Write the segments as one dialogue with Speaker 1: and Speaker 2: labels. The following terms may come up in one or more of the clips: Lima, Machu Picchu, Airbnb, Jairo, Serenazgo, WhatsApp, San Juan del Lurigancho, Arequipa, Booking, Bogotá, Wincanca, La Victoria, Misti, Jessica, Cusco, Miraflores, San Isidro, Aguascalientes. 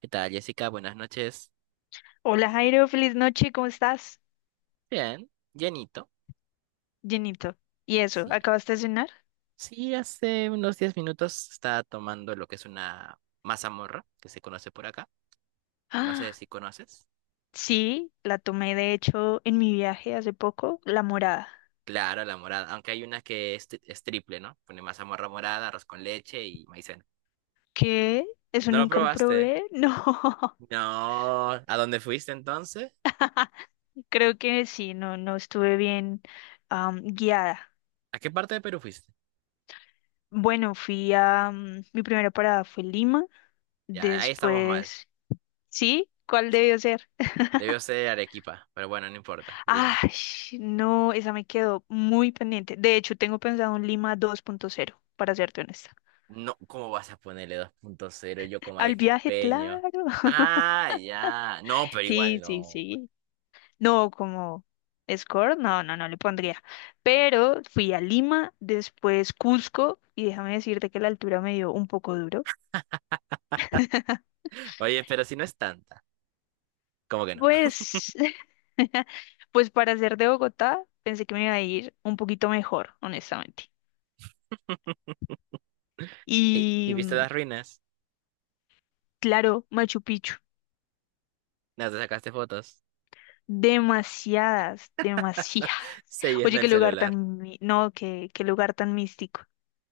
Speaker 1: ¿Qué tal, Jessica? Buenas noches.
Speaker 2: Hola Jairo, feliz noche, ¿cómo estás?
Speaker 1: Bien, llenito.
Speaker 2: Llenito. ¿Y eso?
Speaker 1: Sí.
Speaker 2: ¿Acabaste de cenar?
Speaker 1: Sí, hace unos 10 minutos estaba tomando lo que es una mazamorra que se conoce por acá. No sé
Speaker 2: Ah,
Speaker 1: si conoces.
Speaker 2: sí, la tomé de hecho en mi viaje hace poco, la morada.
Speaker 1: Claro, la morada. Aunque hay una que es, es triple, ¿no? Pone mazamorra morada, arroz con leche y maicena.
Speaker 2: ¿Qué? ¿Eso
Speaker 1: ¿No lo
Speaker 2: nunca lo
Speaker 1: probaste?
Speaker 2: probé? No,
Speaker 1: No. ¿A dónde fuiste entonces?
Speaker 2: creo que sí, no, no estuve bien guiada.
Speaker 1: ¿A qué parte de Perú fuiste?
Speaker 2: Bueno, fui a... mi primera parada fue Lima,
Speaker 1: Ya, ahí estamos mal.
Speaker 2: después... ¿Sí? ¿Cuál
Speaker 1: Sí.
Speaker 2: debió ser?
Speaker 1: Debió ser Arequipa, pero bueno, no importa. Lima.
Speaker 2: Ay, no, esa me quedó muy pendiente. De hecho, tengo pensado un Lima 2.0, para serte honesta.
Speaker 1: No, ¿cómo vas a ponerle 2.0 yo como
Speaker 2: Al viaje,
Speaker 1: arequipeño?
Speaker 2: claro.
Speaker 1: Ah, ya. No, pero igual
Speaker 2: Sí, sí,
Speaker 1: no.
Speaker 2: sí. No, como score, no, no, no le pondría. Pero fui a Lima, después Cusco, y déjame decirte que la altura me dio un poco duro.
Speaker 1: Oye, pero si no es tanta. ¿Cómo que no?
Speaker 2: Pues, pues para ser de Bogotá, pensé que me iba a ir un poquito mejor, honestamente.
Speaker 1: ¿Y
Speaker 2: Y
Speaker 1: viste las ruinas?
Speaker 2: claro, Machu Picchu.
Speaker 1: ¿No te sacaste fotos?
Speaker 2: Demasiadas, demasiadas.
Speaker 1: Se
Speaker 2: Oye,
Speaker 1: llena
Speaker 2: qué
Speaker 1: el
Speaker 2: lugar
Speaker 1: celular.
Speaker 2: tan, mi- no, qué lugar tan místico.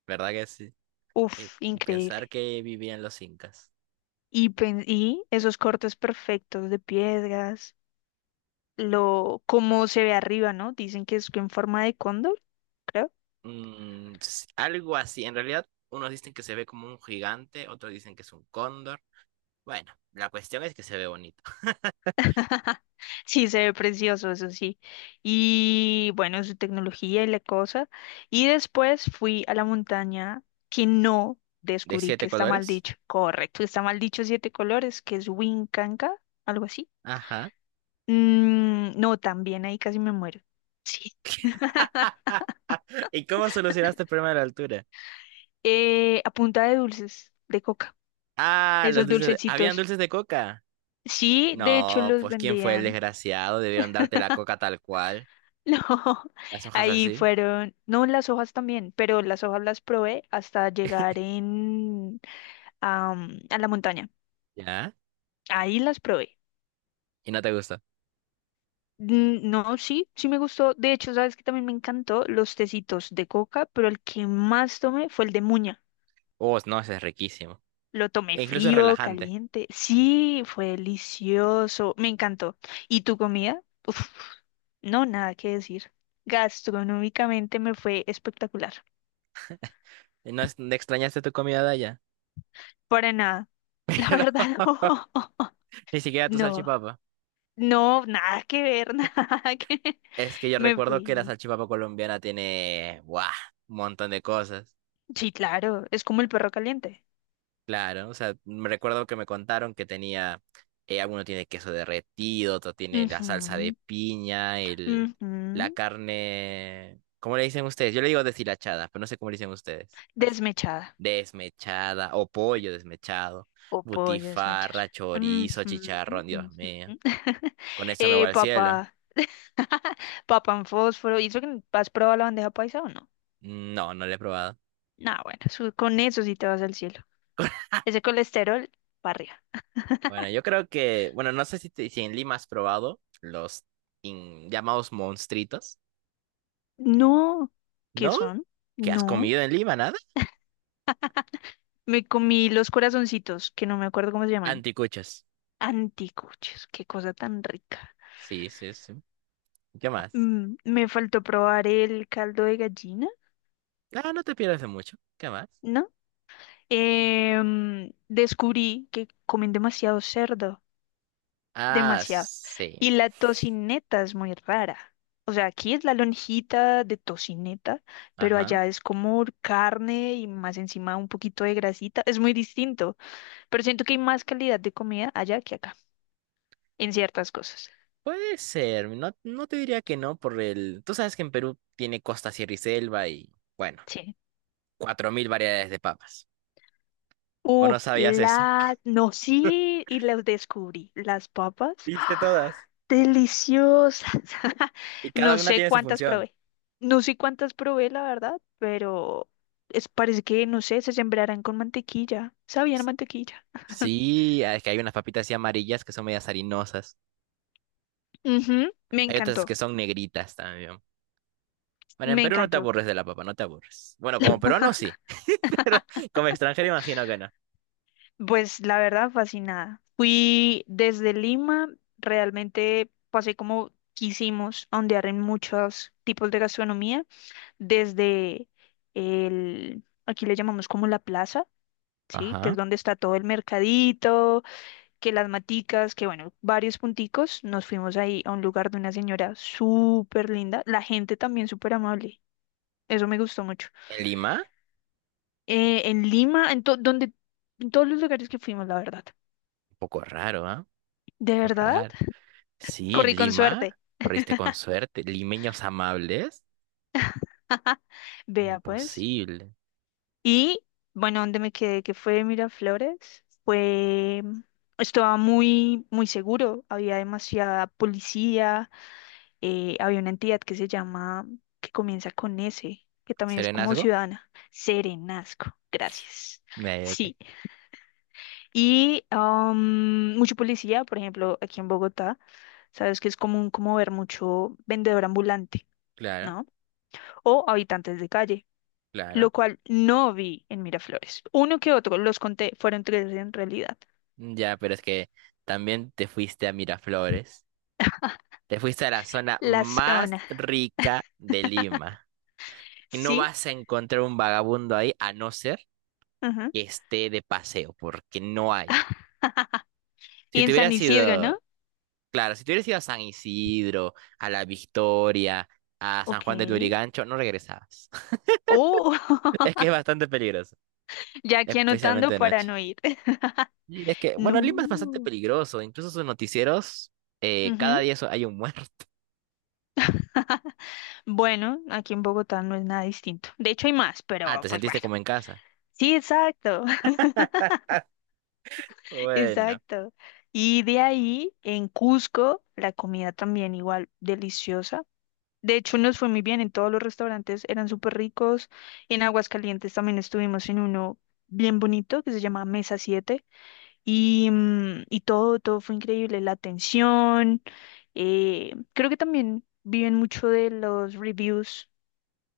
Speaker 1: ¿Verdad que sí? Y,
Speaker 2: Uf,
Speaker 1: y
Speaker 2: increíble.
Speaker 1: pensar que vivían los incas.
Speaker 2: Y, y esos cortes perfectos de piedras, lo, cómo se ve arriba, ¿no? Dicen que es en forma de cóndor, creo.
Speaker 1: Algo así. En realidad, unos dicen que se ve como un gigante, otros dicen que es un cóndor. Bueno, la cuestión es que se ve bonito.
Speaker 2: Sí, se ve precioso, eso sí. Y bueno, su tecnología y la cosa. Y después fui a la montaña que no
Speaker 1: ¿De
Speaker 2: descubrí
Speaker 1: siete
Speaker 2: que está mal
Speaker 1: colores?
Speaker 2: dicho. Correcto, está mal dicho siete colores, que es Wincanca, algo así.
Speaker 1: Ajá.
Speaker 2: Mm, no, también ahí casi me muero. Sí.
Speaker 1: ¿Y cómo solucionaste el problema de la altura?
Speaker 2: A punta de dulces, de coca.
Speaker 1: Ah, los
Speaker 2: Esos
Speaker 1: ¿Habían
Speaker 2: dulcecitos.
Speaker 1: dulces de coca?
Speaker 2: Sí, de hecho
Speaker 1: No,
Speaker 2: los
Speaker 1: pues ¿quién fue el
Speaker 2: vendían.
Speaker 1: desgraciado? Debieron darte la coca tal cual,
Speaker 2: No,
Speaker 1: las hojas
Speaker 2: ahí
Speaker 1: así,
Speaker 2: fueron, no las hojas también, pero las hojas las probé hasta llegar en a la montaña.
Speaker 1: ¿ya?
Speaker 2: Ahí las probé.
Speaker 1: Y no te gusta.
Speaker 2: Mm, no, sí, sí me gustó. De hecho, sabes que también me encantó los tecitos de coca, pero el que más tomé fue el de muña.
Speaker 1: Oh, no, ese es riquísimo.
Speaker 2: Lo tomé
Speaker 1: E incluso es
Speaker 2: frío,
Speaker 1: relajante.
Speaker 2: caliente. Sí, fue delicioso. Me encantó. ¿Y tu comida? Uf, no, nada que decir. Gastronómicamente me fue espectacular.
Speaker 1: ¿No extrañaste tu comida de allá?
Speaker 2: Para nada. La verdad,
Speaker 1: Ni siquiera tu
Speaker 2: no.
Speaker 1: salchipapa.
Speaker 2: No, no, nada que ver, nada que...
Speaker 1: Es que yo
Speaker 2: Me
Speaker 1: recuerdo que la
Speaker 2: fui.
Speaker 1: salchipapa colombiana tiene, ¡buah! Un montón de cosas.
Speaker 2: Sí, claro, es como el perro caliente.
Speaker 1: Claro, o sea, me recuerdo que me contaron que tenía, alguno tiene queso derretido, otro tiene la salsa de
Speaker 2: Ujú,
Speaker 1: piña, el, la
Speaker 2: ujú.
Speaker 1: carne, ¿cómo le dicen ustedes? Yo le digo deshilachada, pero no sé cómo le dicen ustedes.
Speaker 2: Desmechada
Speaker 1: Desmechada o pollo desmechado,
Speaker 2: o pollo desmechar.
Speaker 1: butifarra, chorizo,
Speaker 2: Ujú,
Speaker 1: chicharrón, Dios
Speaker 2: ujú.
Speaker 1: mío. ¿Con esto me voy al cielo?
Speaker 2: Papá, papá en fósforo. ¿Y eso que has probado la bandeja paisa o no?
Speaker 1: No, no lo he probado.
Speaker 2: Nah, bueno, con eso sí te vas al cielo. Ese colesterol para arriba.
Speaker 1: Bueno, yo creo que, bueno, no sé si, si en Lima has probado los llamados monstritos,
Speaker 2: No, ¿qué
Speaker 1: ¿no?
Speaker 2: son?
Speaker 1: ¿Qué has
Speaker 2: No.
Speaker 1: comido en Lima? Nada.
Speaker 2: Me comí los corazoncitos, que no me acuerdo cómo se llaman.
Speaker 1: Anticuchos.
Speaker 2: Anticuchos, qué cosa tan rica.
Speaker 1: Sí, sí, sí. ¿Qué más?
Speaker 2: Mm, me faltó probar el caldo de gallina,
Speaker 1: Ah, no te pierdas de mucho. ¿Qué más?
Speaker 2: ¿no? Descubrí que comen demasiado cerdo,
Speaker 1: Ah,
Speaker 2: demasiado.
Speaker 1: sí.
Speaker 2: Y la tocineta es muy rara. O sea, aquí es la lonjita de tocineta, pero
Speaker 1: Ajá.
Speaker 2: allá es como carne y más encima un poquito de grasita. Es muy distinto, pero siento que hay más calidad de comida allá que acá, en ciertas cosas.
Speaker 1: Puede ser. No, no te diría que no por el... Tú sabes que en Perú tiene costa, sierra y selva y, bueno,
Speaker 2: Sí.
Speaker 1: 4.000 variedades de papas. ¿O no
Speaker 2: Uf,
Speaker 1: sabías eso?
Speaker 2: la... No, sí, y las descubrí. Las papas.
Speaker 1: Viste
Speaker 2: ¡Ah!
Speaker 1: todas.
Speaker 2: Deliciosas.
Speaker 1: Y cada
Speaker 2: No
Speaker 1: una
Speaker 2: sé
Speaker 1: tiene su
Speaker 2: cuántas
Speaker 1: función.
Speaker 2: probé. No sé cuántas probé, la verdad, pero es, parece que, no sé, se sembrarán con mantequilla. Sabían a
Speaker 1: S-
Speaker 2: mantequilla.
Speaker 1: Sí, ah, es que hay unas papitas así amarillas que son medias harinosas.
Speaker 2: Ujú, me
Speaker 1: Hay otras
Speaker 2: encantó,
Speaker 1: que son negritas también. Bueno, en
Speaker 2: me
Speaker 1: Perú no te
Speaker 2: encantó.
Speaker 1: aburres de la papa, no te aburres. Bueno, como peruano sí, pero como extranjero imagino que no.
Speaker 2: Pues la verdad, fascinada. Fui desde Lima, realmente pasé como quisimos, a ondear en muchos tipos de gastronomía. Desde el, aquí le llamamos como la plaza, ¿sí? Que
Speaker 1: Ajá.
Speaker 2: es donde está todo el mercadito, que las maticas, que bueno, varios punticos. Nos fuimos ahí a un lugar de una señora súper linda, la gente también súper amable. Eso me gustó mucho.
Speaker 1: ¿En Lima?
Speaker 2: En Lima, en, donde, en todos los lugares que fuimos, la verdad.
Speaker 1: Un poco raro, ¿ah? Un
Speaker 2: ¿De
Speaker 1: poco
Speaker 2: verdad?
Speaker 1: raro. Sí, en
Speaker 2: Corrí con
Speaker 1: Lima.
Speaker 2: suerte.
Speaker 1: Corriste con suerte. Limeños amables.
Speaker 2: Vea pues.
Speaker 1: Imposible.
Speaker 2: Y bueno, donde me quedé, que fue Miraflores, fue, estaba muy, muy seguro, había demasiada policía, había una entidad que se llama, que comienza con S, que también es como
Speaker 1: ¿Serenazgo?
Speaker 2: ciudadana, Serenazgo, gracias.
Speaker 1: Ni idea de qué.
Speaker 2: Sí, y mucho policía, por ejemplo, aquí en Bogotá, sabes que es común como ver mucho vendedor ambulante,
Speaker 1: Claro,
Speaker 2: ¿no? O habitantes de calle
Speaker 1: claro.
Speaker 2: lo cual no vi en Miraflores. Uno que otro, los conté, fueron tres en realidad.
Speaker 1: Ya, pero es que también te fuiste a Miraflores. Te fuiste a la zona
Speaker 2: La
Speaker 1: más
Speaker 2: zona,
Speaker 1: rica de Lima. Y no
Speaker 2: sí,
Speaker 1: vas a encontrar un vagabundo ahí, a no ser
Speaker 2: ajá.
Speaker 1: que esté de paseo, porque no hay. Si
Speaker 2: Y
Speaker 1: te
Speaker 2: en San
Speaker 1: hubieras
Speaker 2: Isidro, ¿no?
Speaker 1: ido, claro, si te hubieras ido a San Isidro, a La Victoria, a San
Speaker 2: Ok.
Speaker 1: Juan del Lurigancho, no regresabas.
Speaker 2: Oh,
Speaker 1: Es que es bastante peligroso,
Speaker 2: ya aquí
Speaker 1: especialmente
Speaker 2: anotando
Speaker 1: de
Speaker 2: para
Speaker 1: noche.
Speaker 2: no ir.
Speaker 1: Y es que, bueno, Lima es bastante
Speaker 2: No.
Speaker 1: peligroso, incluso sus noticieros, cada
Speaker 2: Ujú.
Speaker 1: día hay un muerto.
Speaker 2: Bueno, aquí en Bogotá no es nada distinto. De hecho, hay más,
Speaker 1: Ah,
Speaker 2: pero
Speaker 1: ¿te
Speaker 2: pues bueno.
Speaker 1: sentiste como en casa?
Speaker 2: Sí, exacto,
Speaker 1: Bueno.
Speaker 2: exacto. Y de ahí, en Cusco, la comida también igual deliciosa. De hecho, nos fue muy bien en todos los restaurantes, eran súper ricos. En Aguascalientes también estuvimos en uno bien bonito que se llama Mesa 7 y, y todo, todo fue increíble, la atención. Creo que también viven mucho de los reviews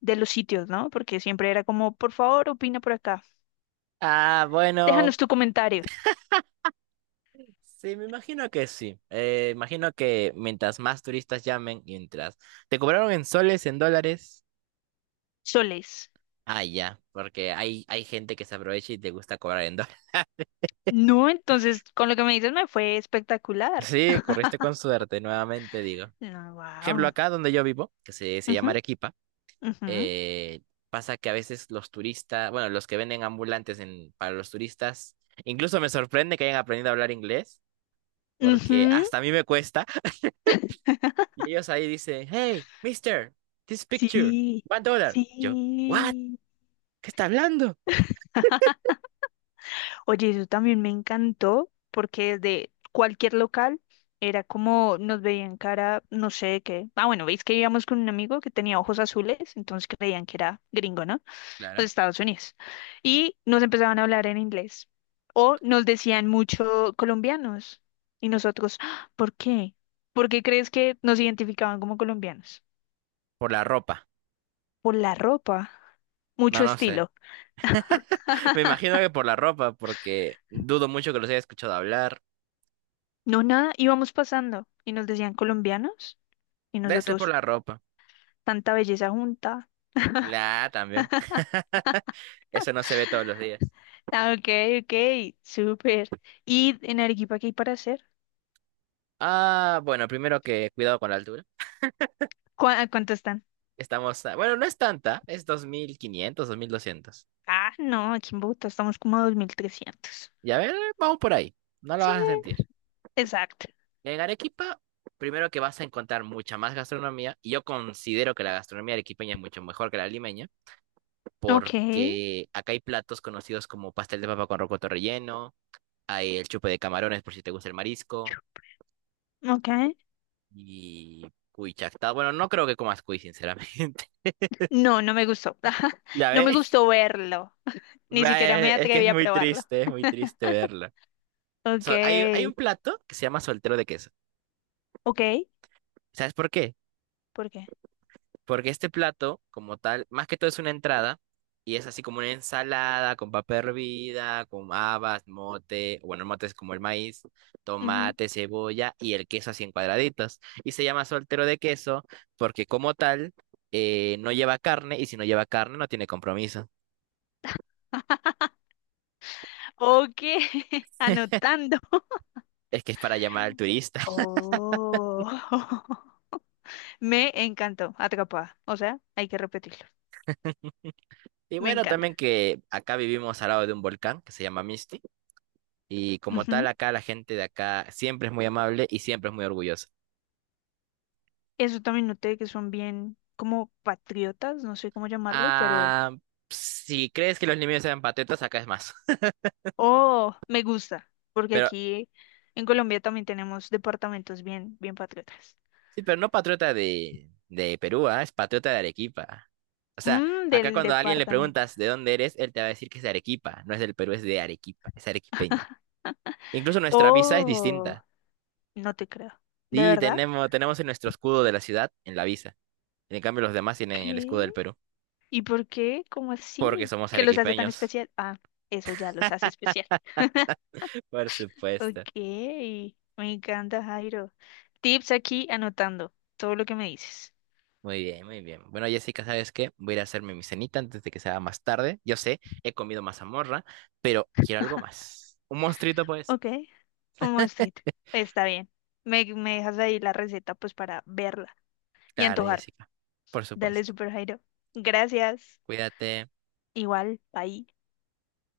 Speaker 2: de los sitios, ¿no? Porque siempre era como, por favor, opina por acá,
Speaker 1: Ah, bueno,
Speaker 2: déjanos tu comentario,
Speaker 1: sí, me imagino que sí. Imagino que mientras más turistas llamen, mientras... ¿Te cobraron en soles, en dólares?
Speaker 2: soles.
Speaker 1: Ah, ya, porque hay gente que se aprovecha y te gusta cobrar en dólares.
Speaker 2: No, entonces, con lo que me dices me fue espectacular.
Speaker 1: Sí, corriste con suerte, nuevamente digo.
Speaker 2: No,
Speaker 1: Ejemplo,
Speaker 2: wow.
Speaker 1: acá donde yo vivo, que se
Speaker 2: Ujú,
Speaker 1: llama Arequipa,
Speaker 2: ujú,
Speaker 1: eh, pasa que a veces los turistas, bueno, los que venden ambulantes en, para los turistas, incluso me sorprende que hayan aprendido a hablar inglés, porque
Speaker 2: ujú.
Speaker 1: hasta a mí me cuesta. Y ellos ahí dicen, hey, mister, this picture,
Speaker 2: Sí,
Speaker 1: one dollar. Yo, what?
Speaker 2: sí.
Speaker 1: ¿Qué está hablando?
Speaker 2: Oye, eso también me encantó porque desde cualquier local era como nos veían cara, no sé de qué. Ah, bueno, veis que íbamos con un amigo que tenía ojos azules, entonces creían que era gringo, ¿no? Los
Speaker 1: Claro.
Speaker 2: Estados Unidos. Y nos empezaban a hablar en inglés. O nos decían mucho colombianos. Y nosotros, "Ah, ¿por qué? ¿Por qué crees que nos identificaban como colombianos?
Speaker 1: Por la ropa.
Speaker 2: Por la ropa,
Speaker 1: No,
Speaker 2: mucho
Speaker 1: no sé.
Speaker 2: estilo.
Speaker 1: Me imagino que por la ropa, porque dudo mucho que los haya escuchado hablar.
Speaker 2: No, nada, íbamos pasando y nos decían colombianos y
Speaker 1: Debe ser por
Speaker 2: nosotros,
Speaker 1: la ropa.
Speaker 2: tanta belleza junta.
Speaker 1: La A también. Eso no se ve todos los días.
Speaker 2: Ah, ok, ok, súper. ¿Y en Arequipa qué hay para hacer?
Speaker 1: Ah, bueno, primero que cuidado con la altura.
Speaker 2: A cuánto están?
Speaker 1: Estamos, bueno, no es tanta, es 2.500, 2.200.
Speaker 2: Ah, no, aquí en Bogotá estamos como a 2300.
Speaker 1: Y a ver, vamos por ahí. No lo
Speaker 2: Sí,
Speaker 1: vas a sentir.
Speaker 2: exacto.
Speaker 1: En Arequipa, primero que vas a encontrar mucha más gastronomía. Y yo considero que la gastronomía arequipeña es mucho mejor que la limeña,
Speaker 2: Ok,
Speaker 1: porque acá hay platos conocidos como pastel de papa con rocoto relleno. Hay el chupe de camarones por si te gusta el marisco.
Speaker 2: ok.
Speaker 1: Y cuy chactado. Bueno, no creo que comas cuy, sinceramente.
Speaker 2: No, no me gustó.
Speaker 1: ¿Ya
Speaker 2: No me
Speaker 1: ves?
Speaker 2: gustó verlo. Ni siquiera
Speaker 1: Ve,
Speaker 2: me
Speaker 1: es que
Speaker 2: atreví a probarlo.
Speaker 1: es muy triste verla.
Speaker 2: Ok,
Speaker 1: Hay un plato que se llama soltero de queso.
Speaker 2: ok.
Speaker 1: ¿Sabes por qué?
Speaker 2: ¿Por qué?
Speaker 1: Porque este plato, como tal, más que todo es una entrada y es así como una ensalada con papa hervida, con habas, mote, bueno, el mote es como el maíz,
Speaker 2: Ujú.
Speaker 1: tomate, cebolla y el queso así en cuadraditos. Y se llama soltero de queso porque como tal no lleva carne y si no lleva carne no tiene compromiso.
Speaker 2: Ok, anotando.
Speaker 1: Es que es para llamar al turista.
Speaker 2: Oh. Me encantó, atrapada. O sea, hay que repetirlo.
Speaker 1: Y
Speaker 2: Me
Speaker 1: bueno,
Speaker 2: encanta.
Speaker 1: también que acá vivimos al lado de un volcán que se llama Misti y como tal
Speaker 2: Ujú.
Speaker 1: acá la gente de acá siempre es muy amable y siempre es muy orgullosa.
Speaker 2: Eso también noté que son bien como patriotas, no sé cómo llamarlo, pero...
Speaker 1: Ah, si crees que los limeños eran patriotas, acá es más.
Speaker 2: Oh, me gusta, porque
Speaker 1: Pero
Speaker 2: aquí en Colombia también tenemos departamentos bien, bien patriotas.
Speaker 1: sí, pero no patriota de, Perú, ah, es patriota de Arequipa. O sea,
Speaker 2: Mmm,
Speaker 1: acá
Speaker 2: del
Speaker 1: cuando a alguien le
Speaker 2: departamento.
Speaker 1: preguntas de dónde eres, él te va a decir que es de Arequipa. No es del Perú, es de Arequipa, es arequipeño. Incluso nuestra visa es
Speaker 2: Oh,
Speaker 1: distinta.
Speaker 2: no te creo. ¿De
Speaker 1: Sí,
Speaker 2: verdad?
Speaker 1: tenemos, tenemos en nuestro escudo de la ciudad, en la visa. En cambio, los demás tienen el escudo
Speaker 2: ¿Qué?
Speaker 1: del Perú,
Speaker 2: ¿Y por qué? ¿Cómo
Speaker 1: porque
Speaker 2: así?
Speaker 1: somos
Speaker 2: ¿Qué los hace tan
Speaker 1: arequipeños.
Speaker 2: especial? Ah, eso ya los hace especial.
Speaker 1: Por supuesto.
Speaker 2: Ok, me encanta, Jairo. Tips aquí anotando todo lo que me dices.
Speaker 1: Muy bien, muy bien. Bueno, Jessica, ¿sabes qué? Voy a ir a hacerme mi cenita antes de que sea más tarde. Yo sé, he comido mazamorra, pero quiero algo más. Un monstruito, pues.
Speaker 2: Ok, un mosquito, está bien. Me dejas ahí la receta pues para verla y
Speaker 1: Claro,
Speaker 2: antojar.
Speaker 1: Jessica. Por
Speaker 2: Dale,
Speaker 1: supuesto.
Speaker 2: Super Jairo. Gracias.
Speaker 1: Cuídate.
Speaker 2: Igual, bye.